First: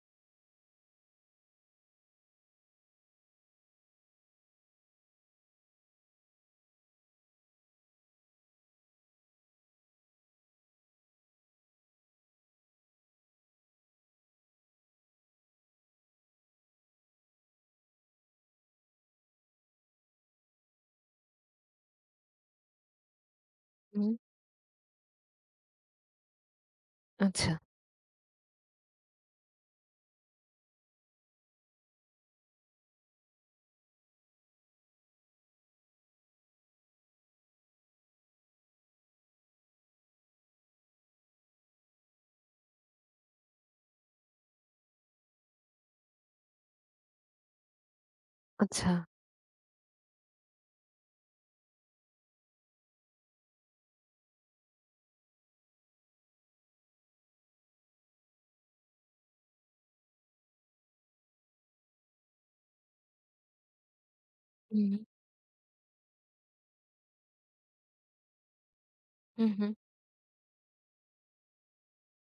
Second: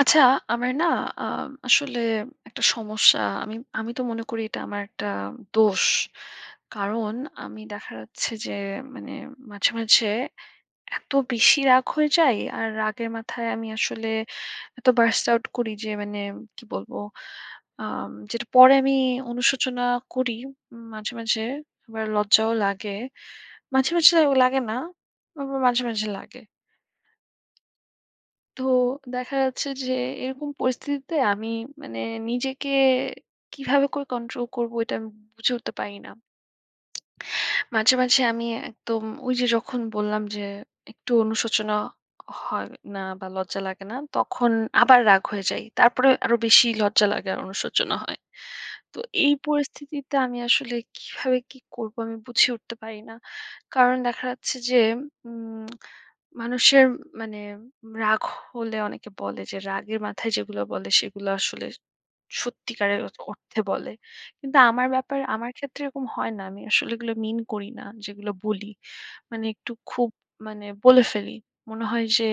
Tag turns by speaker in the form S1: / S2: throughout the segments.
S1: আচ্ছা, আমার না আ আসলে একটা সমস্যা। আমি আমি তো মনে করি এটা আমার একটা দোষ। কারণ আমি দেখা যাচ্ছে যে মানে মাঝে, মাঝে এত বেশি রাগ হয়ে যায় আর রাগের মাথায় আমি আসলে এত burst out করি যে মানে কি বলবো? যেটা পরে আমি অনুশোচনা করি মাঝে, মাঝে। আবার লজ্জাও লাগে। মাঝে, মাঝে
S2: হুম,
S1: লাগে না, আবার মাঝে, মাঝে লাগে।
S2: আচ্ছা,
S1: তো দেখা যাচ্ছে যে এরকম পরিস্থিতিতে আমি মানে নিজেকে কিভাবে করে কন্ট্রোল করব এটা আমি বুঝে উঠতে পারি না। মাঝে, মাঝে আমি একদম ওই যে যখন বললাম যে একটু অনুশোচনা হয় না বা লজ্জা লাগে না, তখন আবার রাগ হয়ে যাই। তারপরে আরো বেশি লজ্জা লাগে আর অনুশোচনা হয়।
S2: আচ্ছা।
S1: তো এই পরিস্থিতিতে আমি আসলে কিভাবে কি করব আমি বুঝে উঠতে পারি না। কারণ দেখা যাচ্ছে যে উম মানুষের মানে রাগ হলে অনেকে বলে যে রাগের মাথায় যেগুলো বলে সেগুলো আসলে সত্যিকারের অর্থে বলে। কিন্তু আমার
S2: হুম,
S1: ব্যাপার আমার ক্ষেত্রে এরকম হয় না। আমি আসলে এগুলো মিন করি না যেগুলো বলি। মানে
S2: হুম, হুম।
S1: একটু খুব মানে বলে ফেলি। মনে হয় যে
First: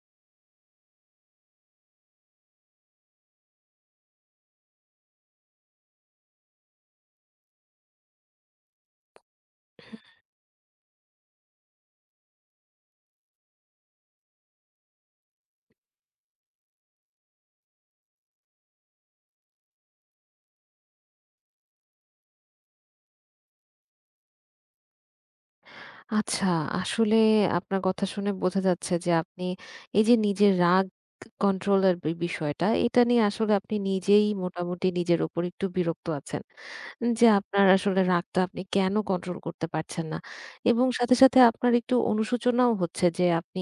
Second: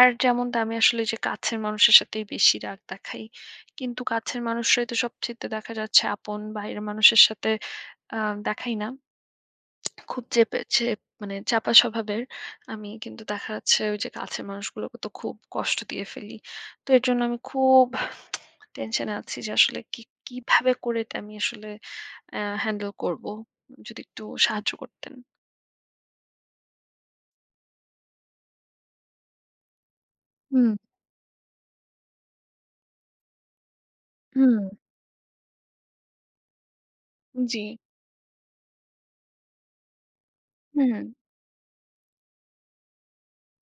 S1: আর যেমনটা আমি আসলে যে কাছের মানুষের সাথেই বেশি রাগ দেখাই। কিন্তু কাছের মানুষরাই তো সবচাইতে দেখা যাচ্ছে আপন। বাইরের মানুষের সাথে আ দেখাই না। খুব চেপে মানে চাপা স্বভাবের। আমি কিন্তু দেখা যাচ্ছে ওই যে কাছের মানুষগুলোকে তো খুব কষ্ট দিয়ে ফেলি। তো এর জন্য আমি খুব টেনশনে আছি যে আসলে কি কিভাবে করে এটা আমি আসলে আ হ্যান্ডেল করব। যদি একটু সাহায্য করতেন।
S2: আচ্ছা, আসলে আপনার কথা শুনে বোঝা যাচ্ছে যে আপনি এই যে নিজের
S1: হুম,
S2: রাগ কন্ট্রোল এর বিষয়টা, এটা নিয়ে আসলে আপনি নিজেই
S1: হুম।
S2: মোটামুটি নিজের উপর একটু বিরক্ত আছেন। যে
S1: জি।
S2: আপনার আসলে রাগটা আপনি কেন কন্ট্রোল করতে পারছেন না? এবং
S1: হুম,
S2: সাথে, সাথে আপনার একটু অনুশোচনাও হচ্ছে যে আপনি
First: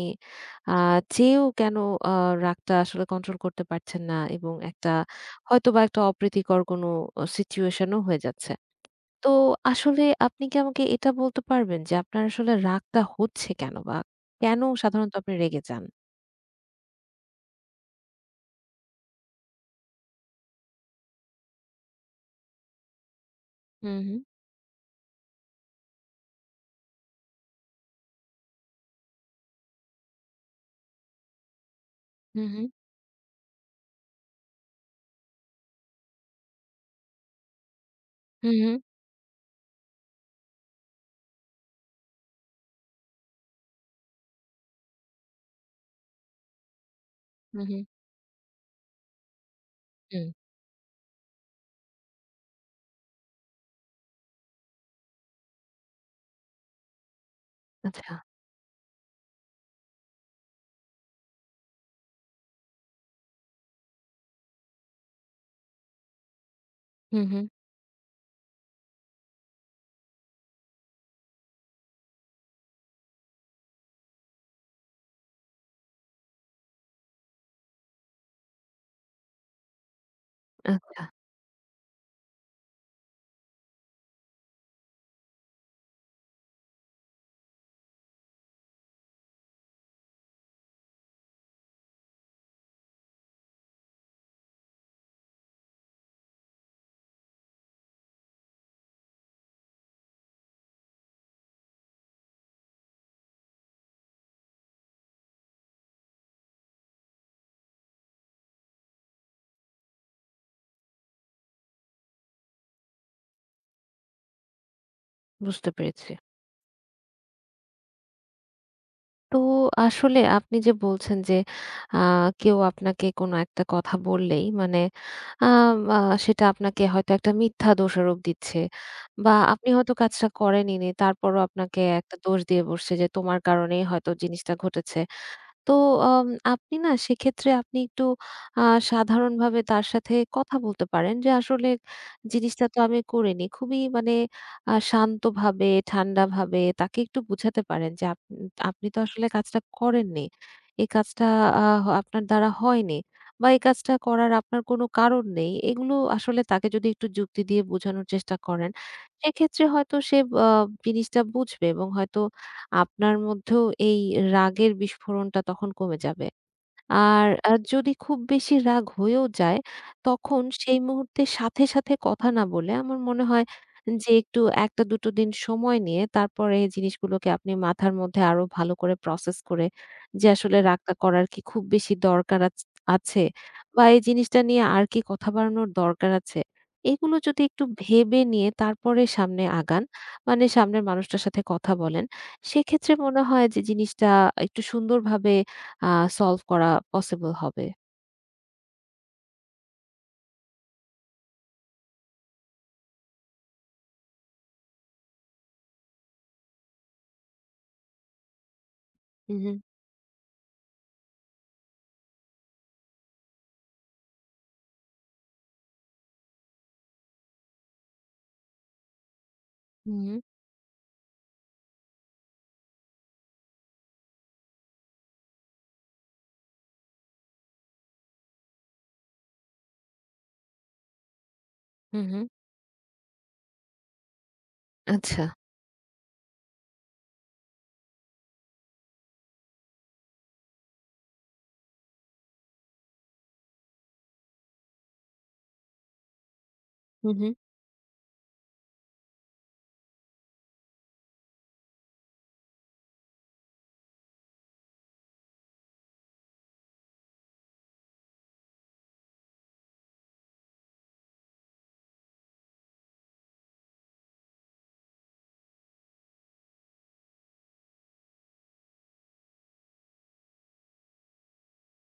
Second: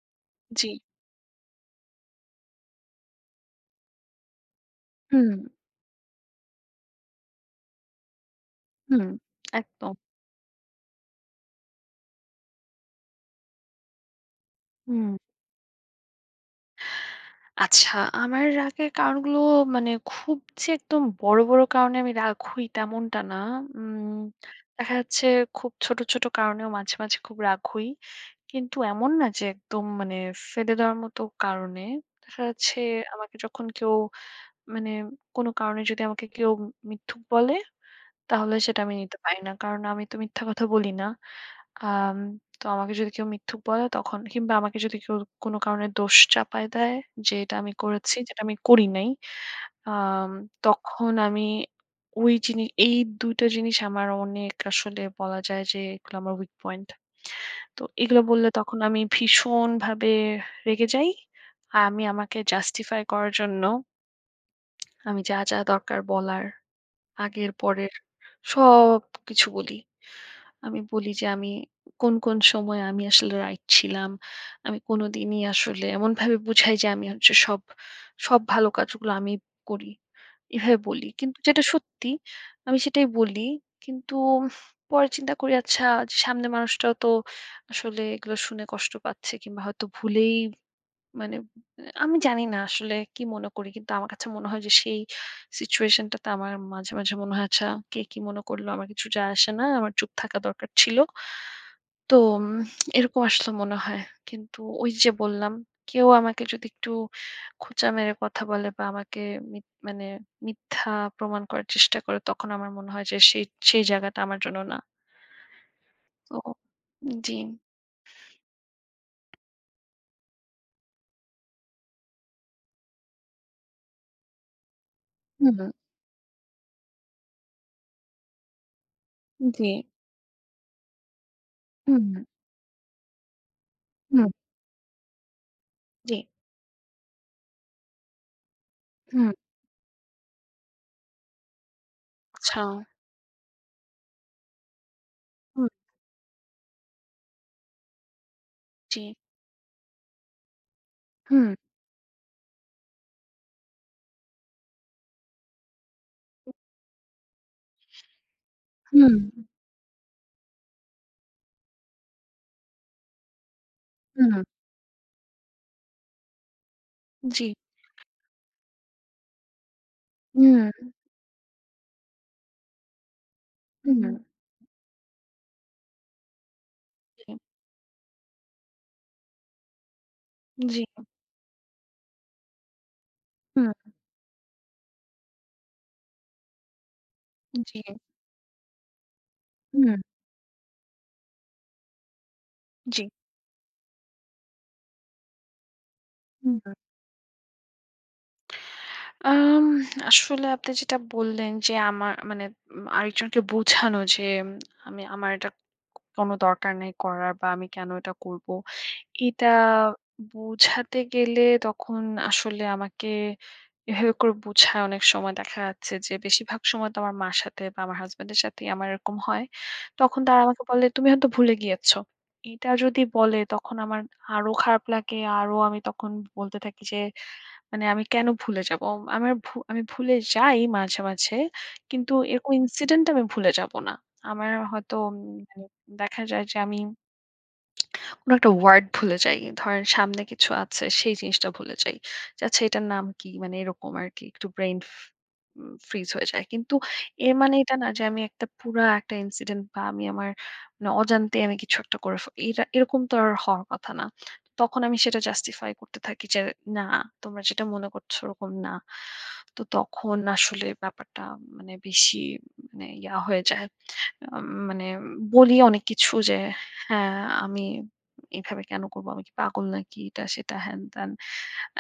S1: জি।
S2: আ চেয়েও কেন আ রাগটা আসলে কন্ট্রোল করতে পারছেন না, এবং একটা
S1: হুম,
S2: হয়তোবা একটা অপ্রীতিকর কোনো সিচুয়েশন ও হয়ে যাচ্ছে।
S1: হুম।
S2: তো
S1: একদম।
S2: আসলে আপনি কি আমাকে এটা বলতে পারবেন যে আপনার আসলে রাগটা হচ্ছে কেন? বা কেন সাধারণত
S1: হুম।
S2: আপনি রেগে যান?
S1: আচ্ছা, আমার রাগের কারণগুলো মানে খুব যে একদম বড়, বড় কারণে আমি রাগ হই তেমনটা না।
S2: হুম, হুম,
S1: উম দেখা যাচ্ছে খুব ছোট, ছোট কারণেও মাঝে, মাঝে খুব রাগ হই। কিন্তু এমন না যে একদম মানে ফেলে দেওয়ার মতো কারণে। দেখা
S2: হুম,
S1: যাচ্ছে আমাকে যখন কেউ মানে কোনো কারণে যদি আমাকে কেউ মিথ্যুক বলে, তাহলে
S2: হুম, হুম,
S1: সেটা আমি নিতে পারি না। কারণ আমি তো মিথ্যা কথা বলি না। আম তো আমাকে যদি কেউ মিথ্যুক বলে তখন কিংবা আমাকে যদি কেউ কোনো কারণে দোষ চাপায় দেয় যে এটা
S2: হুম,
S1: আমি
S2: হুম,
S1: করেছি, যেটা আমি করি নাই,
S2: হুম,
S1: আম তখন আমি ওই জিনি এই ২ টা জিনিস আমার অনেক আসলে বলা যায় যে এগুলো আমার weak point. তো
S2: আচ্ছা,
S1: এগুলো বললে তখন আমি ভীষণভাবে রেগে যাই। আর আমি আমাকে justify করার জন্য আমি যা, যা দরকার বলার
S2: হুম, হুম,
S1: আগের পরের সবকিছু বলি। আমি বলি যে আমি কোন, কোন সময় আমি আসলে রাইট ছিলাম। আমি কোনোদিনই আসলে এমনভাবে বুঝাই যে আমি হচ্ছে সব, সব ভালো কাজগুলো আমি করি। এভাবে
S2: আহ
S1: বলি। কিন্তু যেটা সত্যি আমি সেটাই বলি। কিন্তু পরে চিন্তা করি আচ্ছা সামনের মানুষটাও তো আসলে এগুলো শুনে কষ্ট পাচ্ছে কিংবা হয়তো ভুলেই মানে আমি জানি না আসলে কি মনে করি। কিন্তু আমার কাছে মনে হয় যে সেই সিচুয়েশন টাতে আমার মাঝে, মাঝে মনে হয় আচ্ছা কে কি মনে করলো আমার কিছু যায় আসে না। আমার চুপ থাকা দরকার ছিল। তো এরকম আসলে মনে হয়। কিন্তু ওই যে বললাম কেউ আমাকে যদি একটু খোঁচা মেরে কথা বলে বা আমাকে মি মানে মিথ্যা প্রমাণ করার চেষ্টা করে তখন আমার মনে হয় যে সেই, সেই জায়গাটা আমার জন্য না।
S2: বুঝতে পেরেছি।
S1: তো জি।
S2: তো আসলে আপনি যে বলছেন যে আ কেউ আপনাকে কোনো একটা কথা বললেই মানে
S1: হুম,
S2: আম আ সেটা আপনাকে হয়তো একটা মিথ্যা দোষারোপ দিচ্ছে, বা আপনি
S1: জি।
S2: হয়তো কাজটা করেনইনি তারপরও আপনাকে
S1: হুম,
S2: একটা দোষ দিয়ে বসছে যে তোমার কারণেই হয়তো
S1: হুম,
S2: জিনিসটা ঘটেছে। তো
S1: জি।
S2: আম আপনি না সেক্ষেত্রে আপনি একটু আ
S1: হুম,
S2: সাধারণভাবে তার সাথে কথা বলতে পারেন যে, "আসলে
S1: আচ্ছা।
S2: জিনিসটা তো আমি করিনি।" খুবই মানে শান্তভাবে,
S1: হুম,
S2: ঠান্ডাভাবে তাকে একটু বুঝাতে পারেন যে, "আপনি তো
S1: জি।
S2: আসলে কাজটা করেননি। এই কাজটা
S1: হুম,
S2: আ আপনার দ্বারা হয়নি, বা এই কাজটা করার আপনার কোনো কারণ নেই।" এগুলো আসলে তাকে যদি একটু যুক্তি দিয়ে বোঝানোর চেষ্টা করেন,
S1: হুম,
S2: সেক্ষেত্রে হয়তো সে আ জিনিসটা বুঝবে, এবং হয়তো আপনার মধ্যেও এই
S1: হুম,
S2: রাগের বিস্ফোরণটা তখন কমে যাবে। আর
S1: জি,
S2: আর যদি খুব বেশি রাগ হয়েও যায়, তখন
S1: হুম,
S2: সেই মুহূর্তে সাথে, সাথে কথা না বলে আমার মনে হয়
S1: হুম,
S2: যে একটু ১-২ দিন সময় নিয়ে তারপরে এই
S1: জি,
S2: জিনিসগুলোকে আপনি মাথার মধ্যে আরো ভালো করে প্রসেস করে, যে আসলে
S1: জি,
S2: রাগটা করার কি খুব বেশি দরকার আছে, বা
S1: হুম,
S2: এই জিনিসটা নিয়ে আর কি কথা বাড়ানোর দরকার আছে। এগুলো যদি একটু
S1: জি,
S2: ভেবে নিয়ে তারপরে সামনে আগান,
S1: হুম,
S2: মানে সামনের মানুষটার সাথে কথা বলেন, সেক্ষেত্রে
S1: জি,
S2: মনে হয় যে জিনিসটা একটু সুন্দরভাবে আ সলভ
S1: হুম।
S2: করা পসিবল হবে।
S1: আম আসলে আপনি যেটা বললেন যে আমার মানে আরেকজনকে বোঝানো যে আমি আমার এটা কোনো দরকার নেই করার বা আমি কেন এটা করব
S2: হু,
S1: এটা
S2: হু,
S1: বোঝাতে গেলে তখন আসলে আমাকে এভাবে করে বোঝায় অনেক সময় দেখা যাচ্ছে যে বেশিরভাগ সময় তো আমার মার সাথে বা আমার হাজবেন্ডের সাথে আমার এরকম হয়
S2: হু,
S1: তখন তারা আমাকে বলে তুমি হয়তো ভুলে গিয়েছো এটা যদি বলে তখন আমার আরো খারাপ লাগে আরো আমি তখন বলতে থাকি যে মানে আমি কেন ভুলে যাবো? আমার ভু আমি ভুলে যাই মাঝে, মাঝে।
S2: হু, হু,
S1: কিন্তু
S2: হু।
S1: এরকম ইনসিডেন্ট আমি ভুলে যাব না। আমার হয়তো
S2: আচ্ছা।
S1: মানে দেখা যায় যে আমি কোনো একটা ওয়ার্ড ভুলে যাই। ধরেন সামনে কিছু আছে সেই জিনিসটা ভুলে যাই। যে আচ্ছা এটার নাম কি? মানে এরকম আরকি একটু ব্রেইন ফ উম ফ্রিজ হয়ে যায়। কিন্তু
S2: হু, হু,
S1: এর মানে এটা না যে আমি একটা পুরা একটা ইনসিডেন্ট বা আমি আমার মানে অজান্তে আমি কিছু একটা করে ফে এটা এরকম তো আর হওয়ার কথা না। তখন আমি সেটা জাস্টিফাই করতে থাকি যে, "না, তোমরা যেটা মনে করছো ওরকম না।" তো তখন আসলে ব্যাপারটা মানে বেশি মানে ইয়া হয়ে যায়। মানে বলি অনেক কিছু যে, "হ্যাঁ, আমি" এভাবে কেন করব? আমি কি পাগল নাকি? এটা সেটা হ্যান-ত্যান।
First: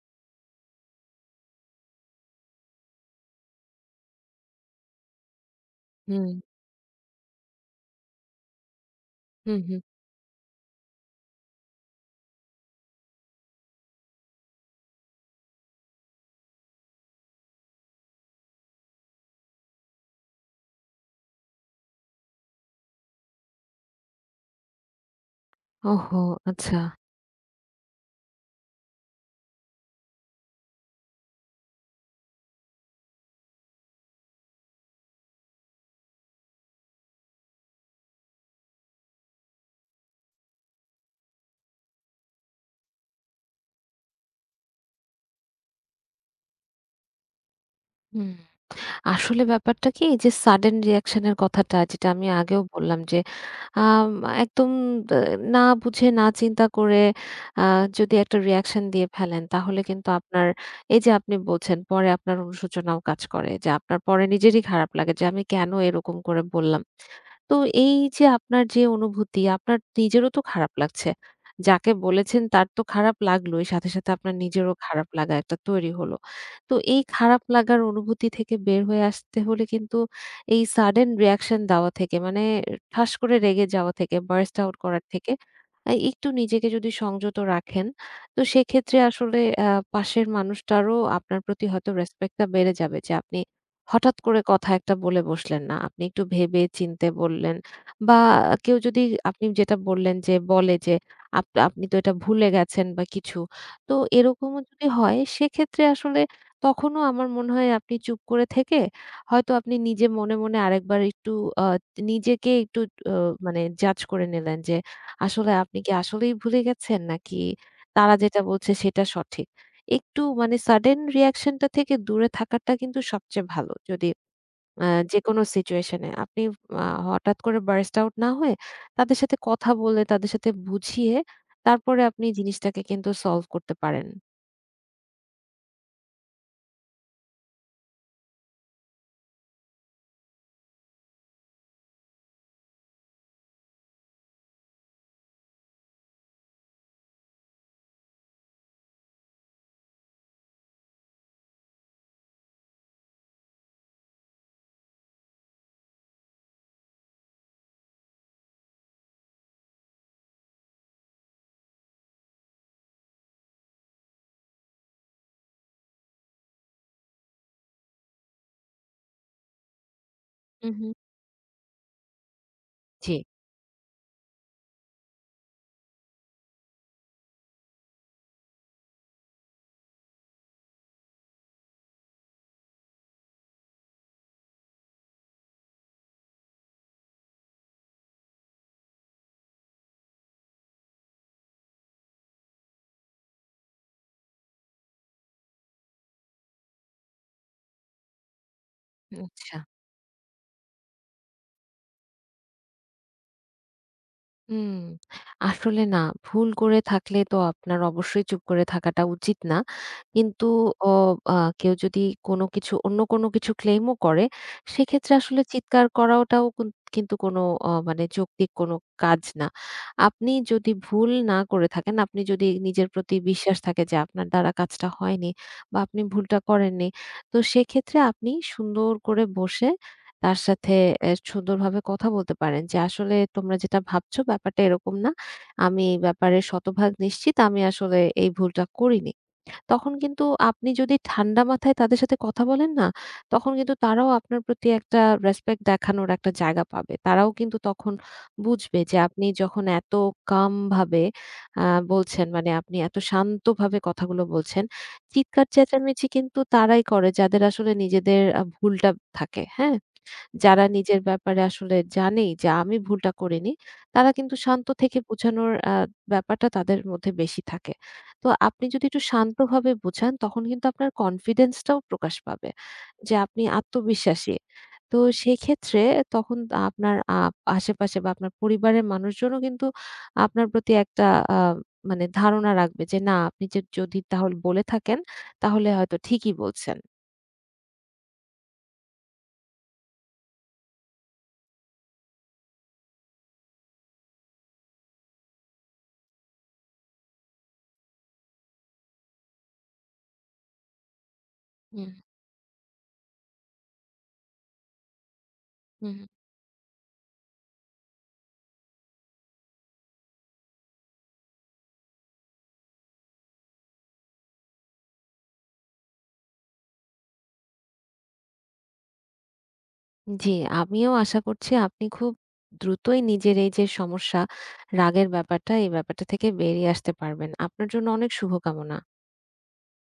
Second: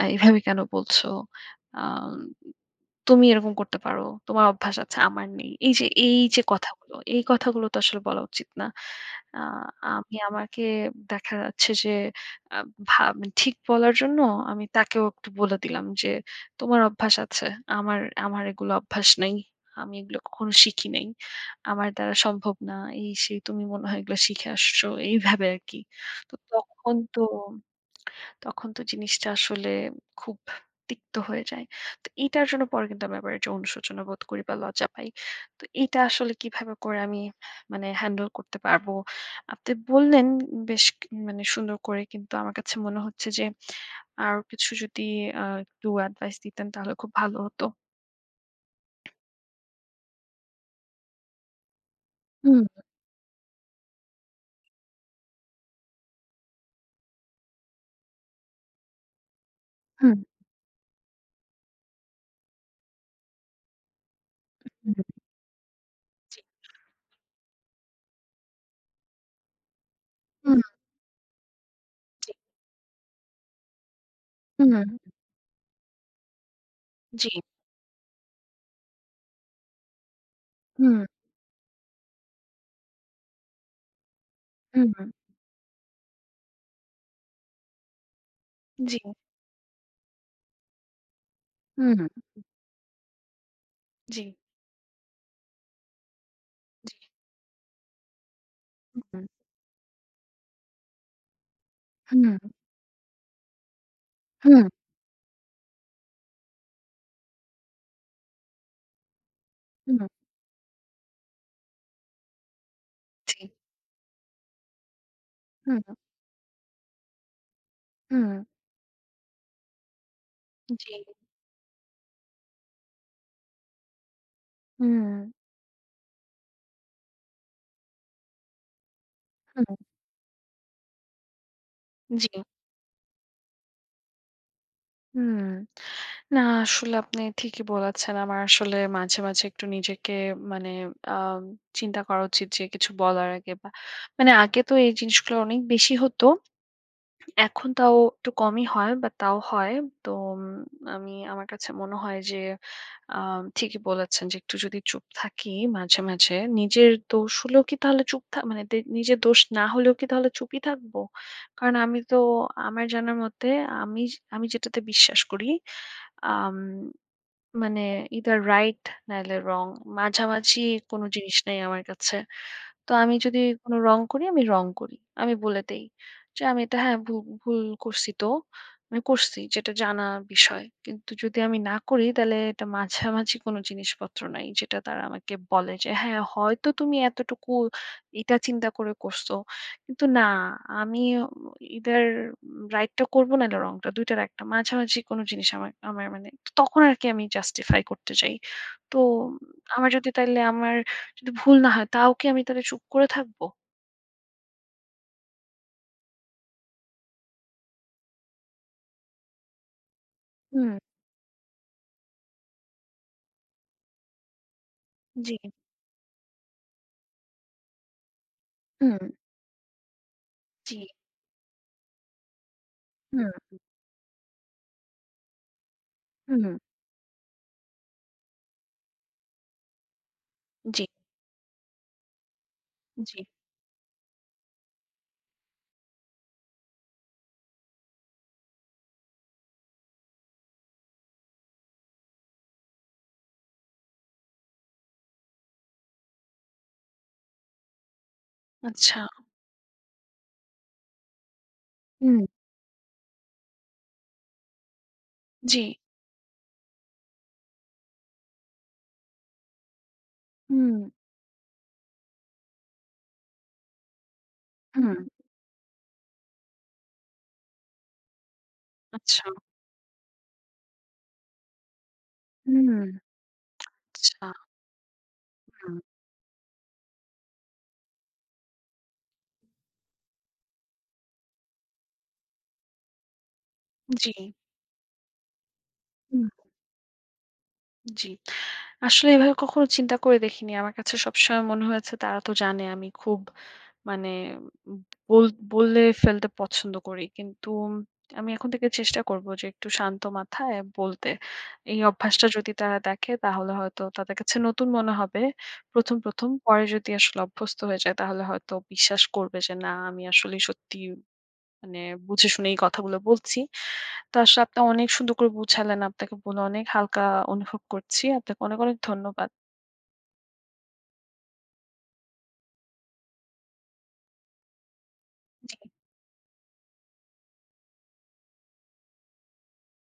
S1: এভাবে কেন বলছো? আম তুমি এরকম করতে পারো। তোমার অভ্যাস আছে, আমার নেই। এই যে, এই
S2: হুম,
S1: যে কথাগুলো, এই কথাগুলো তো আসলে বলা উচিত না। আ
S2: হু, হু।
S1: আমি আমাকে দেখা যাচ্ছে যে আ ভা ঠিক বলার জন্য আমি তাকেও একটু বলে দিলাম যে, "তোমার অভ্যাস আছে। আমার আমার এগুলো অভ্যাস নাই। আমি এগুলো কখনো শিখি নাই। আমার দ্বারা সম্ভব না। এই সেই তুমি মনে হয় এগুলো শিখে আসছো।" এইভাবে আরকি।
S2: ওহো!
S1: তো
S2: আচ্ছা।
S1: তখন তো তখন তো জিনিসটা আসলে খুব তিক্ত হয়ে যায়। তো এটার জন্য পরে কিন্তু আমি আবার যে অনুশোচনা বোধ করি বা লজ্জা পাই। তো এটা আসলে কিভাবে করে আমি মানে হ্যান্ডেল করতে পারবো? আপনি বললেন বেশ মানে সুন্দর করে কিন্তু আমার কাছে মনে হচ্ছে যে আরো কিছু যদি একটু অ্যাডভাইস দিতেন তাহলে খুব ভালো হতো।
S2: হুম। আসলে ব্যাপারটা কি, এই যে সাডেন রিঅ্যাকশন এর কথাটা যেটা আমি আগেও
S1: হুম,
S2: বললাম, যে আম একদম দা না বুঝে না চিন্তা করে আ যদি একটা রিঅ্যাকশন দিয়ে ফেলেন, তাহলে কিন্তু
S1: হুম,
S2: আপনার এই যে আপনি বলছেন পরে আপনার অনুশোচনাও কাজ করে, যে আপনার পরে নিজেরই খারাপ
S1: হুম,
S2: লাগে যে আমি কেন এরকম করে বললাম। তো এই যে আপনার যে অনুভূতি, আপনার নিজেরও তো
S1: হুম,
S2: খারাপ লাগছে। যাকে
S1: জি।
S2: বলেছেন তার তো খারাপ লাগলোই, সাথে, সাথে আপনার
S1: হুম,
S2: নিজেরও খারাপ লাগা একটা তৈরি হলো। তো এই
S1: জি।
S2: খারাপ লাগার অনুভূতি থেকে বের হয়ে আসতে হলে কিন্তু এই
S1: হুম,
S2: সাডেন রিঅ্যাকশন দেওয়া থেকে, মানে ঠাস করে রেগে যাওয়া থেকে, বার্স্ট আউট
S1: হুম,
S2: করার থেকে একটু নিজেকে যদি সংযত রাখেন, তো
S1: জি,
S2: সেক্ষেত্রে আসলে আ পাশের মানুষটারও আপনার প্রতি হয়তো
S1: হুম,
S2: রেসপেক্ট টা বেড়ে যাবে, যে আপনি হঠাৎ
S1: জি।
S2: করে কথা একটা বলে বসলেন না। আপনি একটু ভেবে চিন্তে বললেন। বা কেউ যদি,
S1: হুম,
S2: আপনি যেটা বললেন, যে বলে যে, আপনি তো এটা
S1: হুম,
S2: ভুলে গেছেন" বা কিছু। তো এরকমও
S1: হুম,
S2: যদি হয়, সেক্ষেত্রে আসলে তখনও আমার মনে হয় আপনি চুপ করে থেকে হয়তো আপনি
S1: হুম,
S2: নিজে
S1: হুম
S2: মনে, মনে আরেকবার একটু আ নিজেকে একটু অ
S1: জি।
S2: মানে জাজ করে নিলেন, যে আসলে আপনি
S1: হুম,
S2: কি আসলেই ভুলে গেছেন, নাকি তারা
S1: হুম।
S2: যেটা বলছে সেটা সঠিক। একটু মানে
S1: জি।
S2: sudden reaction টা থেকে দূরে থাকাটা কিন্তু সবচেয়ে ভালো। যদি আ
S1: হুম,
S2: যেকোনো সিচুয়েশন এ আপনি আ হঠাৎ করে burst out না হয়ে তাদের সাথে কথা
S1: হুম,
S2: বলে, তাদের সাথে বুঝিয়ে তারপরে আপনি
S1: জি।
S2: জিনিসটাকে কিন্তু সলভ করতে পারেন।
S1: হুম। না আসলে আপনি ঠিকই বলেছেন। আমার আসলে মাঝে, মাঝে একটু নিজেকে মানে আম চিন্তা করা উচিত যে কিছু বলার আগে বা মানে আগে তো এই জিনিসগুলো অনেক বেশি হতো। এখন তাও একটু কমই হয় বাট তাও হয়। তো উম আমার কাছে মনে হয় যে আ ঠিকই বলেছেন যে একটু যদি চুপ থাকি মাঝে, মাঝে নিজের দোষ হলেও কি তাহলে চুপ থা মানে নিজের দোষ না হলেও কি তাহলে চুপই থাকবো? কারণ আমি তো আমার জানার মতে আমি আমি যেটাতে বিশ্বাস করি আম মানে either right নাইলে wrong মাঝামাঝি
S2: হু, হু।
S1: কোনো জিনিস নাই আমার কাছে। তো
S2: জি,
S1: আমি যদি কোনো রং করি, আমি রং করি। আমি বলে দেই যে, "আমি এটা হ্যাঁ, ভুল ভুল করছি তো। আমি করছি যেটা জানা বিষয়। কিন্তু যদি আমি না করি তাহলে এটা মাঝামাঝি কোনো জিনিসপত্র নাই।" যেটা তারা আমাকে বলে যে, "হ্যাঁ, হয়তো তুমি এতটুকু এটা চিন্তা করে করছো। কিন্তু না, আমি either রাইটটা করব নাহলে রংটা। ২ টার ১ টা। মাঝামাঝি কোনো জিনিস আমার আমার মানে" তখন আরকি আমি justify করতে যাই। তো
S2: আচ্ছা।
S1: আমার যদি তাইলে আমার যদি ভুল না হয়, তাও কি আমি তাহলে চুপ করে থাকবো?
S2: হুম, আসলে না, ভুল করে থাকলে তো আপনার অবশ্যই চুপ করে থাকাটা উচিত না। কিন্তু
S1: হুম।
S2: অ আ কেউ যদি কোনো কিছু, অন্য কোনো কিছু ক্লেইমও করে, সেক্ষেত্রে
S1: জি,
S2: আসলে চিৎকার করাটাও কিন্তু কোনো মানে যৌক্তিক কোনো
S1: হুম,
S2: কাজ না। আপনি যদি
S1: জি।
S2: ভুল না করে থাকেন, আপনি যদি নিজের প্রতি
S1: হুম,
S2: বিশ্বাস থাকে যে আপনার দ্বারা কাজটা হয়নি বা আপনি ভুলটা
S1: হুম।
S2: করেননি, তো সেক্ষেত্রে আপনি সুন্দর করে বসে তার সাথে
S1: জি,
S2: সুন্দরভাবে কথা বলতে পারেন যে, "আসলে
S1: জি।
S2: তোমরা যেটা ভাবছো ব্যাপারটা এরকম না। আমি এই ব্যাপারে শতভাগ নিশ্চিত, আমি আসলে এই ভুলটা করিনি।" তখন কিন্তু আপনি যদি ঠান্ডা মাথায় তাদের সাথে কথা বলেন না, তখন কিন্তু তারাও আপনার প্রতি একটা রেসপেক্ট দেখানোর একটা জায়গা পাবে। তারাও কিন্তু তখন বুঝবে যে
S1: আচ্ছা।
S2: আপনি যখন এত কাম ভাবে আ
S1: হুম,
S2: বলছেন, মানে আপনি এত শান্তভাবে কথাগুলো বলছেন, চিৎকার
S1: জি।
S2: চেঁচামেচি কিন্তু তারাই করে যাদের আসলে নিজেদের ভুলটা থাকে। হ্যাঁ? যারা
S1: হুম,
S2: নিজের ব্যাপারে আসলে জানেই যে আমি ভুলটা করিনি, তারা কিন্তু শান্ত
S1: হুম,
S2: থেকে বোঝানোর ব্যাপারটা তাদের মধ্যে বেশি থাকে। তো আপনি যদি একটু
S1: আচ্ছা।
S2: শান্তভাবে বোঝান, তখন কিন্তু আপনার কনফিডেন্স টাও প্রকাশ পাবে।
S1: হুম,
S2: যে আপনি
S1: আচ্ছা।
S2: আত্মবিশ্বাসী। তো
S1: হুম,
S2: সেক্ষেত্রে তখন আপনার আশেপাশে বা আপনার পরিবারের মানুষজনও কিন্তু আপনার প্রতি একটা আ মানে ধারণা রাখবে, যে না আপনি যে যদি
S1: জি,
S2: তাহলে বলে থাকেন তাহলে হয়তো
S1: হুম।
S2: ঠিকই বলছেন।
S1: জি। আসলে এভাবে কখনো চিন্তা করে দেখিনি। আমার কাছে সবসময় মনে হয়েছে তারা তো জানে আমি খুব মানে বল বলে ফেলতে পছন্দ করি। কিন্তু আমি এখন থেকে চেষ্টা করব যে একটু শান্ত মাথায় বলতে। এই
S2: হুম,
S1: অভ্যাসটা যদি তারা দেখে তাহলে হয়তো তাদের কাছে নতুন মনে হবে ১ম,
S2: হুম।
S1: ১ম। পরে যদি আসলে অভ্যস্ত হয়ে যায় তাহলে হয়তো বিশ্বাস করবে যে না আমি আসলে সত্যি মানে বুঝে শুনে এই কথাগুলো বলছি। তো আসলে আপনি অনেক সুন্দর করে বুঝালেন। আপনাকে বলে অনেক হালকা অনুভব করছি। আপনাকে অনেক, অনেক ধন্যবাদ।
S2: জি, আমিও আশা করছি আপনি খুব দ্রুতই নিজের এই যে সমস্যা, রাগের ব্যাপারটা, এই ব্যাপারটা থেকে বেরিয়ে আসতে পারবেন। আপনার জন্য অনেক শুভকামনা।